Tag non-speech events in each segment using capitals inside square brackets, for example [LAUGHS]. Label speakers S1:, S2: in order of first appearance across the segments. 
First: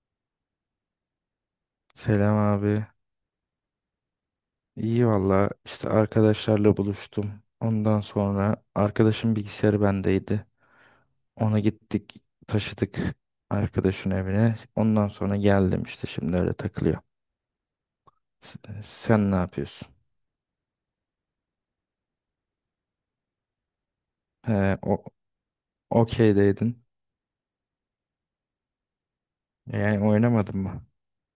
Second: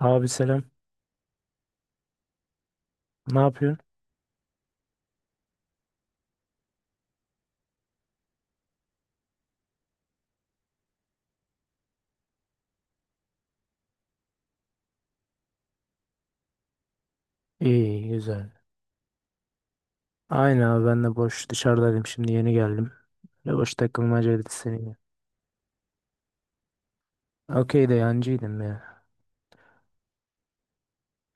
S1: Abi selam.
S2: Selam abi.
S1: Ne yapıyorsun?
S2: İyi valla işte arkadaşlarla buluştum. Ondan sonra arkadaşın bilgisayarı bendeydi. Ona gittik taşıdık arkadaşın evine. Ondan sonra geldim işte şimdi öyle takılıyor.
S1: İyi, güzel.
S2: S- Sen ne yapıyorsun?
S1: Aynı abi ben de boş dışarıdaydım şimdi yeni geldim. Böyle boş takılmacaydı
S2: He,
S1: seninle.
S2: o okeydeydin.
S1: Okey de yancıydım ya.
S2: Yani oynamadın mı?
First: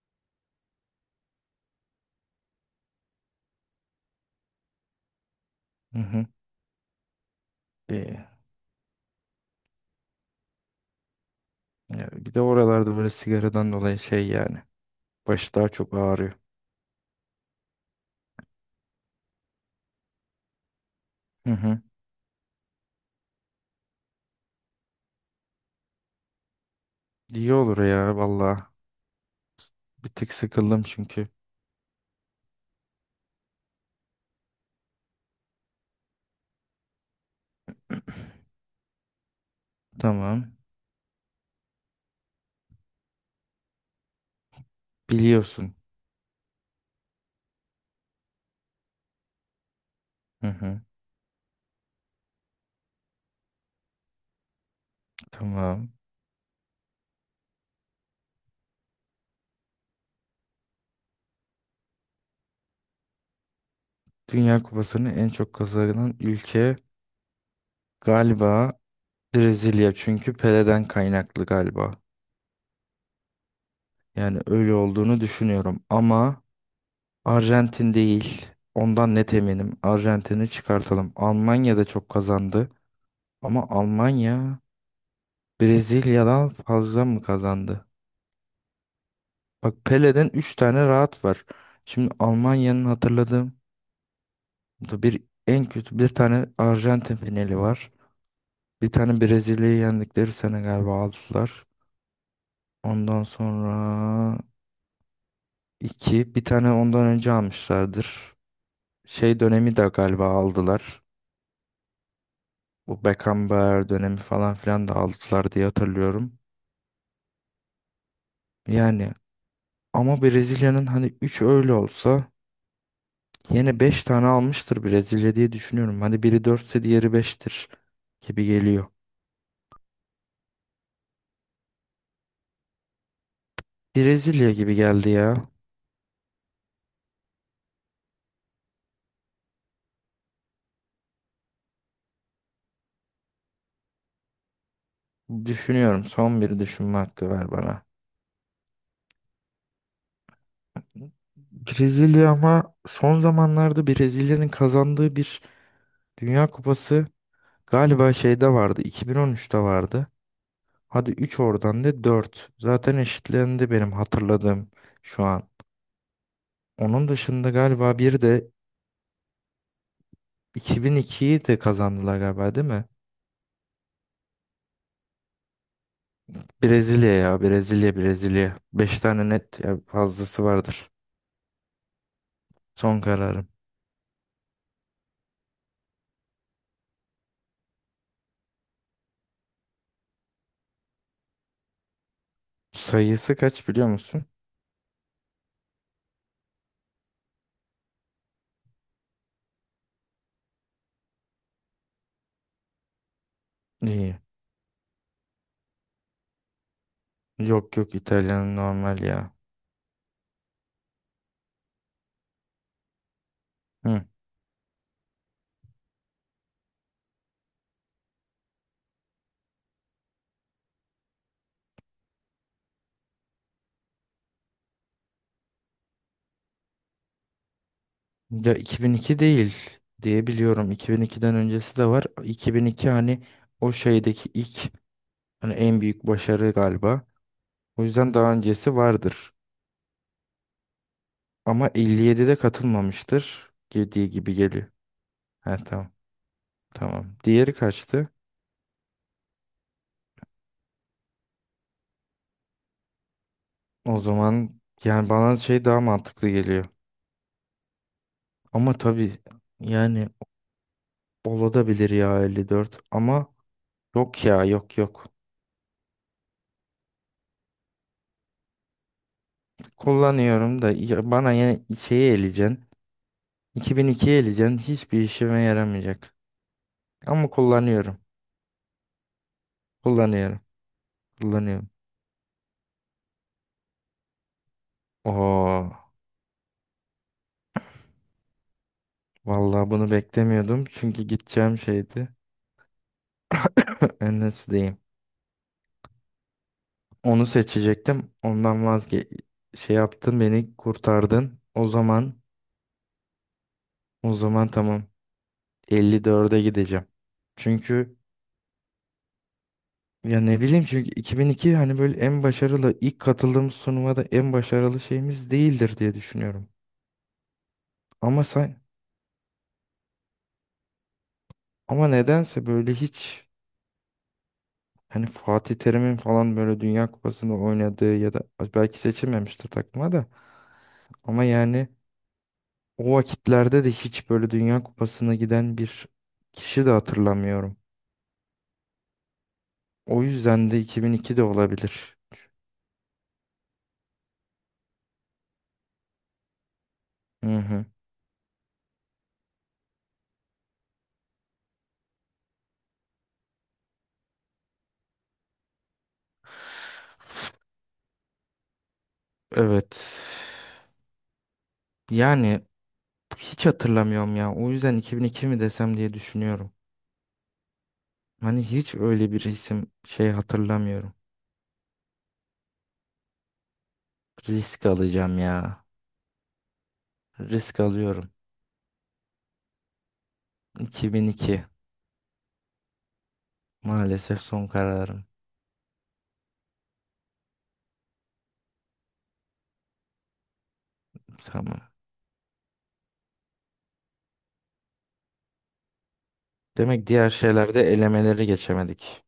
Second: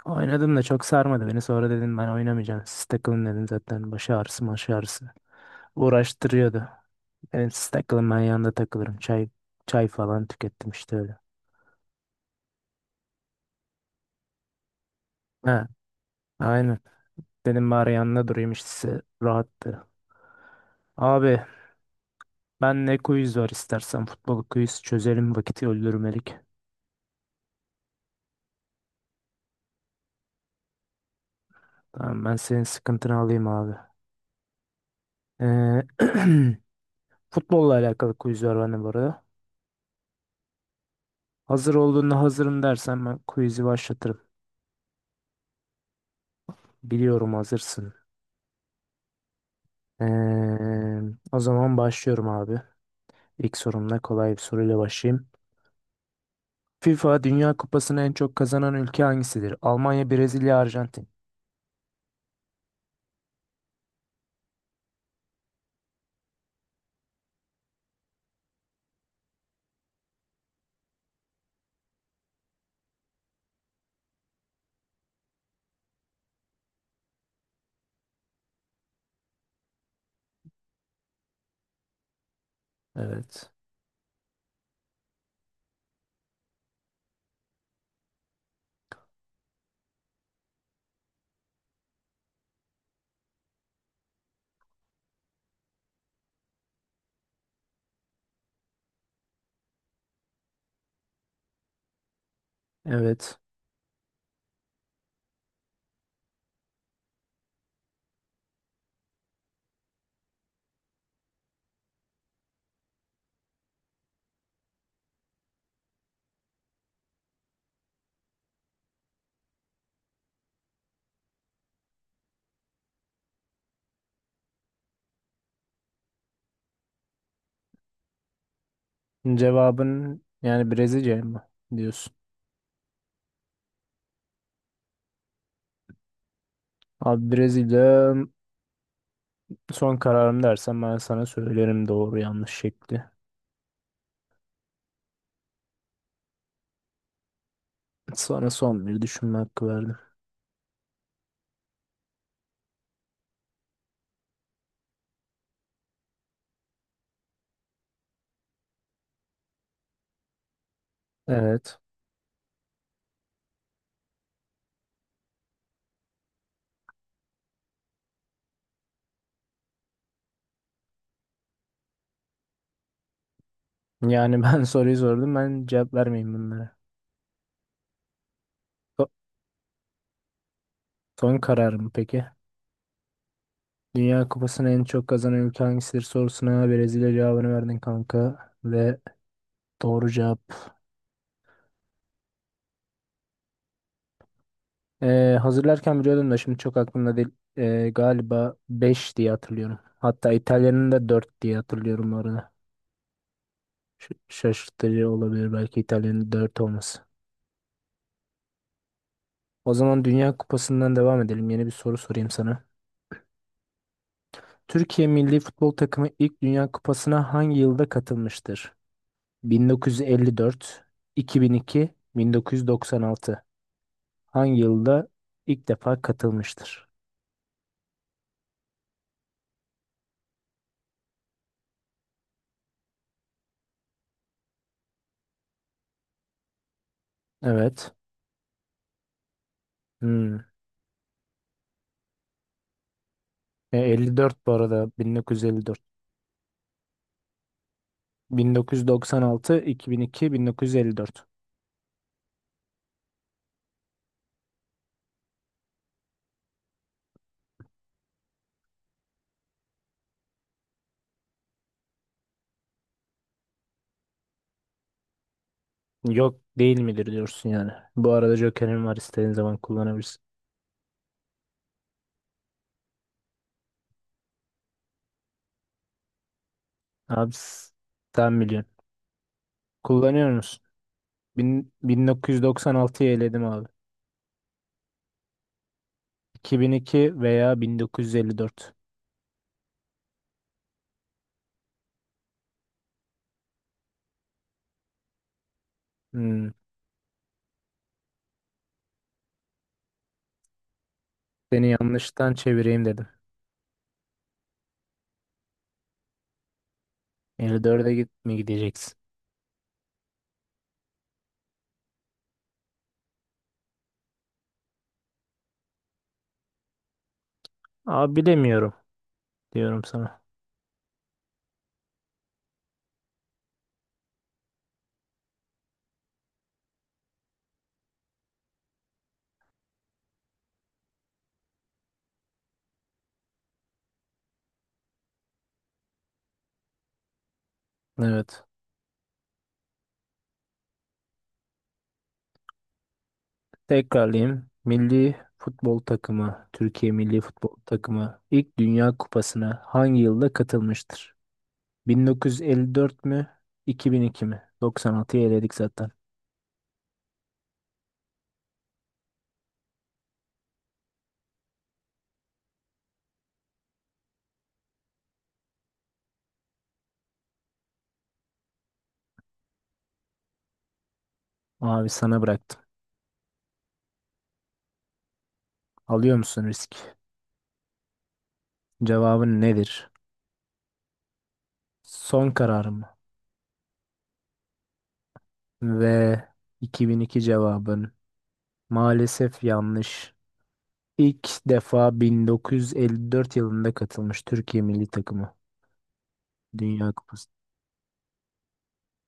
S1: Oynadım da çok sarmadı beni. Sonra dedim ben oynamayacağım. Siz takılın dedim zaten. Baş ağrısı maş ağrısı.
S2: Hı hı.
S1: Uğraştırıyordu. Dedim siz takılın ben
S2: İyi.
S1: yanında takılırım. Çay falan tükettim işte öyle.
S2: Ya bir de oralarda böyle sigaradan dolayı şey yani. Başı
S1: Ha,
S2: daha çok ağrıyor.
S1: aynen. Dedim bari yanında durayım işte size rahattı. Abi
S2: Hı hı.
S1: ben ne quiz var istersen futbol quiz çözelim vakit öldürmelik.
S2: İyi olur ya valla. Bir tık sıkıldım çünkü.
S1: Tamam ben senin sıkıntını alayım abi. Ee, [CLEARS THROAT] futbolla alakalı quiz var bende bu arada.
S2: [CLEARS THROAT] Tamam.
S1: Hazır olduğunda hazırım dersen ben quiz'i başlatırım.
S2: Biliyorsun.
S1: Biliyorum hazırsın.
S2: Hı hı,
S1: Ee, o zaman başlıyorum abi. İlk sorumla kolay bir soruyla başlayayım.
S2: tamam.
S1: FIFA Dünya Kupası'nı en çok kazanan ülke hangisidir? Almanya, Brezilya, Arjantin.
S2: Dünya Kupası'nı en çok kazanan ülke galiba Brezilya. Çünkü Pele'den kaynaklı galiba. Yani öyle olduğunu düşünüyorum. Ama Arjantin değil. Ondan net eminim. Arjantin'i çıkartalım. Almanya da çok kazandı.
S1: Evet.
S2: Ama Almanya Brezilya'dan fazla mı kazandı? Bak Pele'den 3 tane rahat var. Şimdi Almanya'nın hatırladığım bu da bir en kötü bir tane Arjantin finali var. Bir tane Brezilya'yı yendikleri sene galiba aldılar. Ondan
S1: Evet.
S2: sonra iki. Bir tane ondan önce almışlardır. Şey dönemi de galiba aldılar. Bu Beckenbauer dönemi falan filan da aldılar diye hatırlıyorum. Yani ama Brezilya'nın hani 3 öyle olsa yine 5 tane almıştır Brezilya diye düşünüyorum. Hani biri 4'se diğeri beştir gibi geliyor.
S1: Cevabın yani Brezilya mı diyorsun?
S2: Brezilya gibi geldi ya.
S1: Abi Brezilya son kararım dersen ben sana söylerim doğru yanlış şekli.
S2: Düşünüyorum. Son bir düşünme hakkı ver bana.
S1: Sana son bir düşünme hakkı verdim.
S2: Brezilya ama son zamanlarda Brezilya'nın kazandığı bir Dünya Kupası galiba şeyde vardı. 2013'te vardı. Hadi üç
S1: Evet.
S2: oradan da dört. Zaten eşitlendi benim hatırladığım şu an. Onun dışında galiba bir de 2002'yi de kazandılar galiba değil mi?
S1: Yani ben [LAUGHS] soruyu sordum. Ben cevap vermeyeyim bunlara.
S2: Brezilya. Beş
S1: So-
S2: tane net ya fazlası vardır.
S1: Son kararım peki.
S2: Son kararım.
S1: Dünya Kupası'nı en çok kazanan ülke hangisidir sorusuna Brezilya cevabını verdin kanka. Ve doğru cevap.
S2: Sayısı kaç biliyor musun?
S1: Hazırlarken biliyordum da şimdi çok aklımda değil. Galiba 5 diye hatırlıyorum. Hatta İtalya'nın da 4 diye hatırlıyorum bu arada.
S2: İyi.
S1: Şaşırtıcı olabilir belki İtalya'nın 4 olması.
S2: Yok yok İtalyan normal ya.
S1: O zaman Dünya Kupası'ndan devam edelim. Yeni bir soru sorayım sana.
S2: Hı.
S1: Türkiye milli futbol takımı ilk Dünya Kupası'na hangi yılda katılmıştır? 1954, 2002, 1996. Hangi yılda ilk defa katılmıştır?
S2: Ya 2002 değil diye biliyorum. 2002'den öncesi de var. 2002 hani o şeydeki ilk hani en büyük başarı galiba. O
S1: Evet.
S2: yüzden daha öncesi vardır.
S1: Hmm.
S2: Ama 57'de katılmamıştır dediği gibi
S1: 54 bu
S2: geliyor.
S1: arada
S2: He
S1: 1954.
S2: tamam. Tamam. Diğeri kaçtı?
S1: 1996, 2002, 1954.
S2: O zaman yani bana şey daha mantıklı geliyor. Ama tabii yani olabilir ya 54 ama yok ya yok yok.
S1: Yok değil midir diyorsun yani. Bu arada Joker'in var istediğin zaman kullanabilirsin.
S2: Kullanıyorum da ya bana yine şeyi eleyeceksin. 2002 eleyeceksin. Hiçbir işime yaramayacak. Ama
S1: Abi
S2: kullanıyorum.
S1: sen biliyorsun. Kullanıyor
S2: Kullanıyorum.
S1: musun?
S2: Kullanıyorum.
S1: 1996'yı eledim abi.
S2: Oo.
S1: 2002 veya 1954.
S2: Vallahi bunu beklemiyordum. Çünkü gideceğim şeydi. Enes'deyim.
S1: Hmm,
S2: Onu seçecektim. Ondan vazge şey yaptın beni kurtardın. O
S1: seni
S2: zaman
S1: yanlıştan çevireyim dedim.
S2: o zaman tamam. 54'e gideceğim.
S1: 54'e
S2: Çünkü
S1: git mi gideceksin?
S2: ya ne bileyim çünkü 2002 hani böyle en başarılı ilk katıldığımız sunuma da en başarılı şeyimiz değildir diye düşünüyorum.
S1: Abi
S2: Ama sen
S1: bilemiyorum diyorum sana.
S2: ama nedense böyle hiç hani Fatih Terim'in falan böyle Dünya Kupası'nda oynadığı ya da belki seçilmemiştir takıma da ama yani o vakitlerde de hiç böyle Dünya Kupası'na giden bir kişi de hatırlamıyorum.
S1: Evet.
S2: O yüzden de 2002 de olabilir.
S1: Tekrarlayayım. Milli futbol takımı, Türkiye Milli
S2: Hı
S1: Futbol
S2: hı.
S1: Takımı ilk Dünya Kupası'na hangi yılda katılmıştır? 1954 mü? 2002 mi? 96'yı eledik zaten.
S2: Evet. Yani hiç hatırlamıyorum ya. O yüzden 2002 mi desem diye düşünüyorum. Hani hiç öyle bir isim şey hatırlamıyorum.
S1: Abi sana bıraktım.
S2: Risk alacağım ya.
S1: Alıyor musun risk?
S2: Risk alıyorum.
S1: Cevabın nedir?
S2: 2002.
S1: Son kararım mı?
S2: Maalesef son kararım.
S1: Ve 2002 cevabın maalesef yanlış. İlk
S2: Tamam.
S1: defa 1954 yılında katılmış Türkiye milli takımı
S2: Demek
S1: Dünya
S2: diğer
S1: Kupası.
S2: şeylerde elemeleri geçemedik.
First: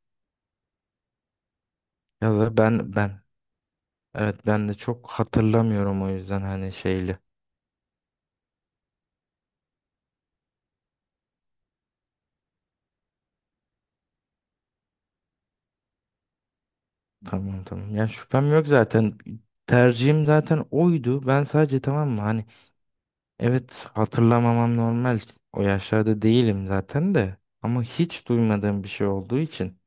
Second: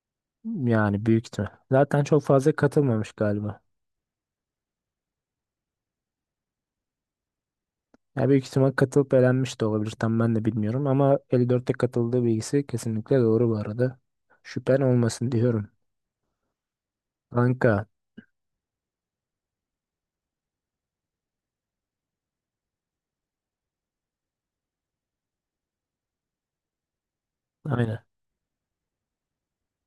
S1: Yani büyük ihtimal. Zaten çok
S2: Ya
S1: fazla
S2: da ben
S1: katılmamış
S2: ben
S1: galiba.
S2: evet ben de çok hatırlamıyorum o yüzden hani şeyli.
S1: Ya büyük ihtimal katılıp elenmiş de olabilir. Tam ben de bilmiyorum ama 54'te katıldığı bilgisi kesinlikle doğru bu arada. Şüphen olmasın diyorum.
S2: Tamam
S1: Kanka.
S2: tamam. Ya şüphem yok zaten. Tercihim zaten oydu. Ben sadece tamam mı hani evet hatırlamamam normal. O yaşlarda değilim zaten de. Ama
S1: Aynen.
S2: hiç duymadığım bir şey olduğu için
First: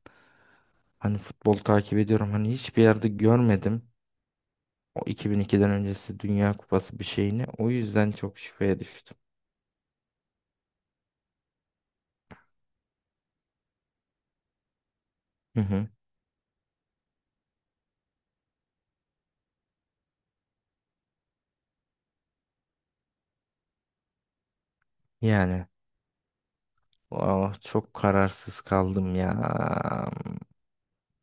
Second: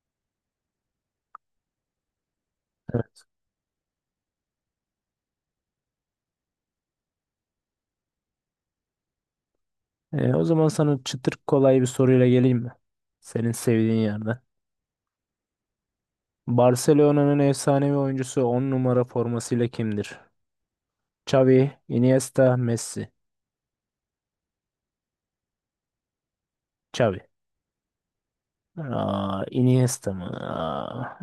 S2: hani futbol takip ediyorum. Hani hiçbir yerde
S1: Evet.
S2: görmedim. O 2002'den öncesi Dünya Kupası bir şeyini. O yüzden çok şüpheye düştüm.
S1: O zaman sana çıtır kolay bir soruyla geleyim mi? Senin sevdiğin yerden.
S2: Hı hı.
S1: Barcelona'nın efsanevi oyuncusu 10 numara formasıyla kimdir? Xavi, Iniesta, Messi.
S2: Yani
S1: Xavi.
S2: oh, çok kararsız kaldım ya.
S1: Aa, Iniesta mı? Aa,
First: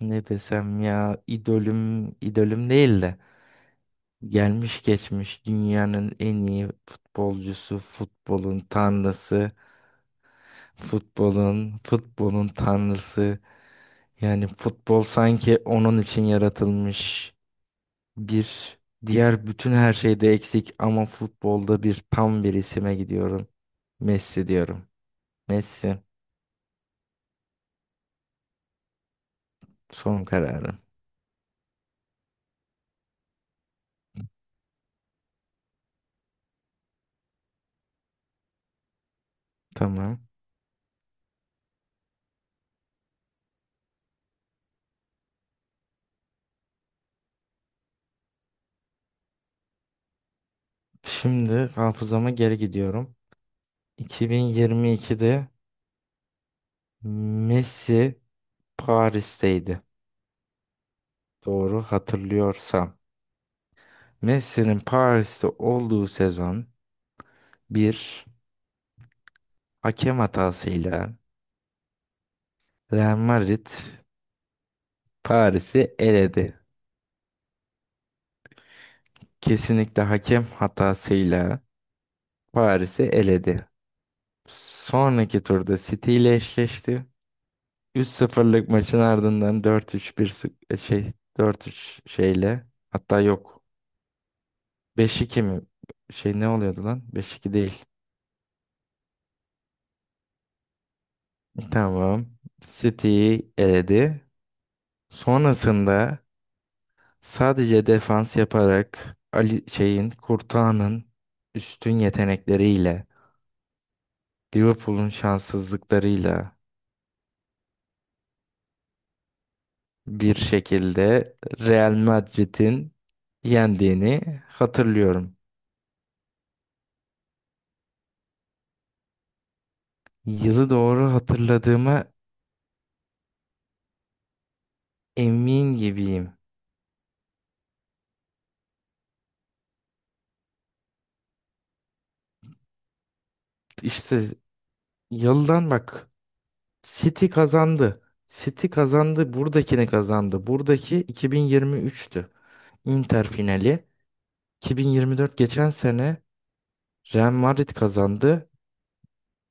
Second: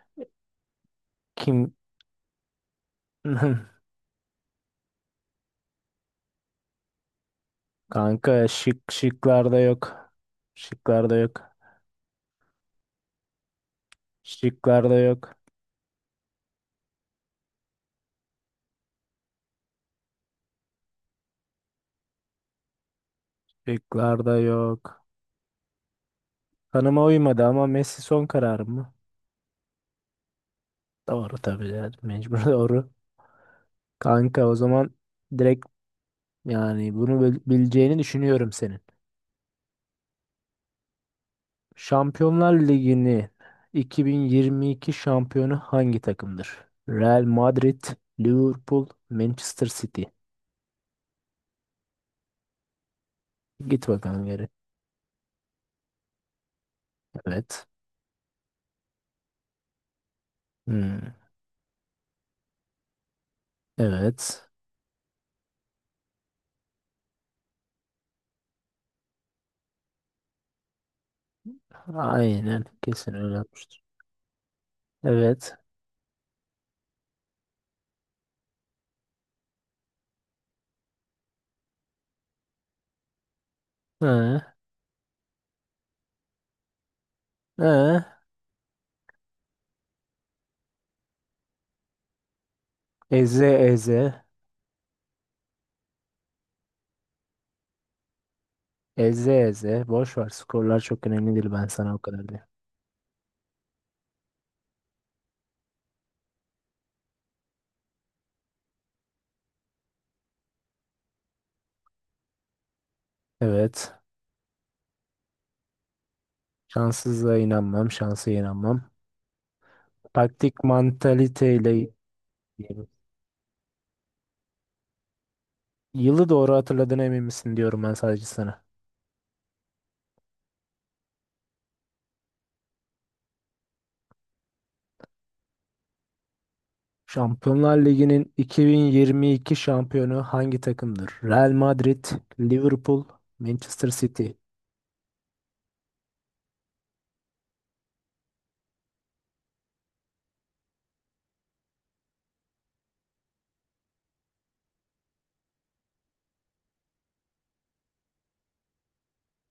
S2: Ne desem ya
S1: kim?
S2: idolüm idolüm değil de
S1: [LAUGHS]
S2: gelmiş geçmiş dünyanın en iyi futbolcusu,
S1: Kanka
S2: futbolun
S1: şık
S2: tanrısı,
S1: şıklarda yok. Şıklarda yok.
S2: futbolun tanrısı. Yani
S1: Şıklarda
S2: futbol
S1: yok.
S2: sanki onun için yaratılmış bir diğer bütün her şeyde eksik ama futbolda bir tam bir isime gidiyorum.
S1: Şıklarda
S2: Messi diyorum.
S1: yok.
S2: Messi
S1: Kanıma uymadı ama Messi son kararım mı?
S2: son kararım.
S1: Doğru tabii yani mecbur [LAUGHS] doğru. Kanka o zaman direkt yani bunu bileceğini düşünüyorum senin.
S2: Tamam.
S1: Şampiyonlar Ligi'nin 2022 şampiyonu hangi takımdır? Real Madrid, Liverpool, Manchester City.
S2: Şimdi hafızama geri gidiyorum.
S1: Git bakalım geri.
S2: 2022'de
S1: Evet.
S2: Messi Paris'teydi.
S1: Hmm.
S2: Doğru hatırlıyorsam.
S1: Evet.
S2: Messi'nin Paris'te olduğu sezon bir hakem hatasıyla
S1: Aynen. Kesin
S2: Real
S1: öyle
S2: Madrid
S1: yapmıştır. Evet.
S2: Paris'i eledi. Kesinlikle hakem hatasıyla Paris'i eledi.
S1: Hı.
S2: Sonraki turda City ile eşleşti.
S1: Hı.
S2: 3-0'lık maçın ardından 4-3 bir şey 4-3 şeyle hatta
S1: Eze
S2: yok
S1: eze.
S2: 5-2 mi? Şey ne oluyordu lan? 5-2 değil.
S1: Eze eze. Boş ver. Skorlar çok önemli değil. Ben
S2: [LAUGHS]
S1: sana o
S2: Tamam.
S1: kadar diyeyim.
S2: City'yi eledi. Sonrasında sadece defans yaparak Ali şeyin Courtois'ın üstün yetenekleriyle
S1: Evet.
S2: Liverpool'un şanssızlıklarıyla
S1: Şanssızlığa inanmam. Şansa inanmam.
S2: bir
S1: Taktik
S2: şekilde
S1: mantaliteyle
S2: Real Madrid'in yendiğini hatırlıyorum.
S1: yılı doğru hatırladığına emin misin diyorum ben sadece sana.
S2: Yılı doğru hatırladığıma emin gibiyim.
S1: Şampiyonlar Ligi'nin 2022 şampiyonu hangi takımdır? Real Madrid, Liverpool, Manchester
S2: İşte
S1: City.
S2: yıldan bak City kazandı. City kazandı. Buradakini kazandı. Buradaki 2023'tü. Inter finali. 2024 geçen sene Real Madrid kazandı.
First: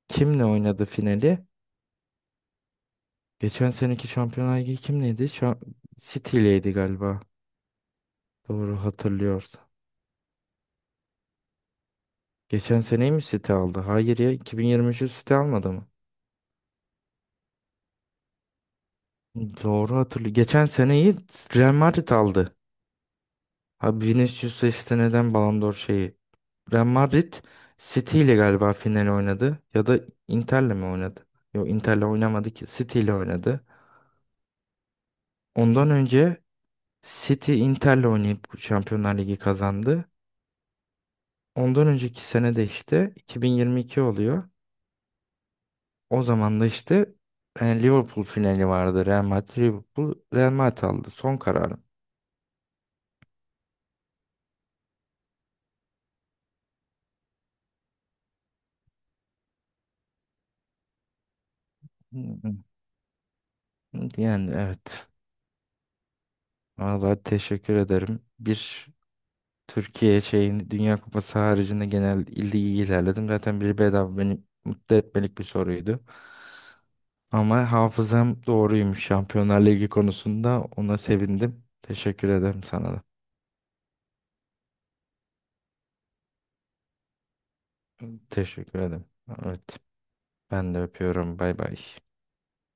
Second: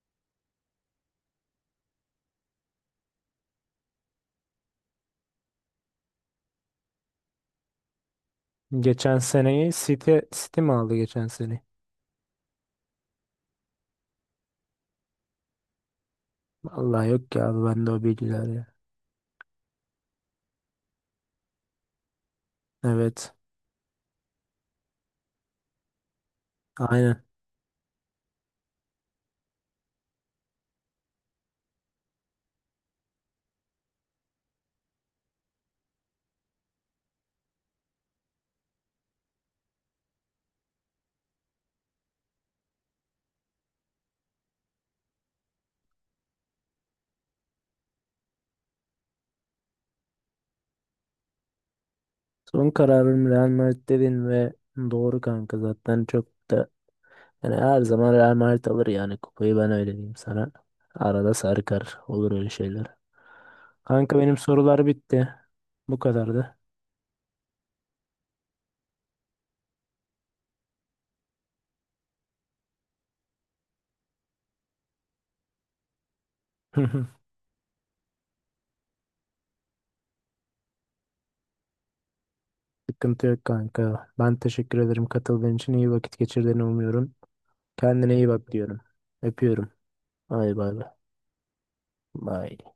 S2: Kimle oynadı finali? Geçen seneki Şampiyonlar Ligi kimleydi? Şu City galiba. Doğru
S1: Geçen
S2: hatırlıyorsam.
S1: seneyi City, City mi aldı geçen sene?
S2: Geçen seneyi mi City aldı? Hayır ya 2023'ü City almadı mı?
S1: Vallahi yok ya abi bende o bilgiler ya.
S2: Doğru hatırlıyorum. Geçen seneyi Real Madrid aldı.
S1: Evet.
S2: Abi Vinicius'a işte neden Ballon d'Or şeyi? Real
S1: Aynen.
S2: Madrid City ile galiba final oynadı. Ya da Inter'le mi oynadı? Yok Inter'le oynamadı ki. City ile oynadı. Ondan önce City Inter'le oynayıp Şampiyonlar Ligi kazandı. Ondan önceki sene de işte 2022 oluyor. O zaman da işte Liverpool finali vardı. Real Madrid Liverpool Real Madrid aldı. Son kararım.
S1: Son kararım Real Madrid dedin ve doğru kanka zaten çok da yani her zaman Real Madrid alır yani kupayı ben öyle diyeyim sana. Arada sarkar
S2: Hı
S1: olur öyle
S2: hı.
S1: şeyler. Kanka benim
S2: Yani
S1: sorular
S2: evet.
S1: bitti. Bu kadardı.
S2: Vallahi teşekkür ederim. Bir Türkiye şeyin Dünya Kupası haricinde genel ilde iyi ilerledim. Zaten bir bedava beni mutlu etmelik bir soruydu.
S1: [LAUGHS]
S2: Ama hafızam doğruymuş Şampiyonlar Ligi konusunda. Ona sevindim. Teşekkür ederim sana da.
S1: Sıkıntı yok kanka. Ben teşekkür ederim katıldığın için. İyi vakit geçirdiğini umuyorum. Kendine iyi bak
S2: Teşekkür
S1: diyorum.
S2: ederim.
S1: Öpüyorum.
S2: Evet.
S1: Bay
S2: Ben
S1: bay
S2: de
S1: bay.
S2: öpüyorum. Bay bay.
S1: Bay.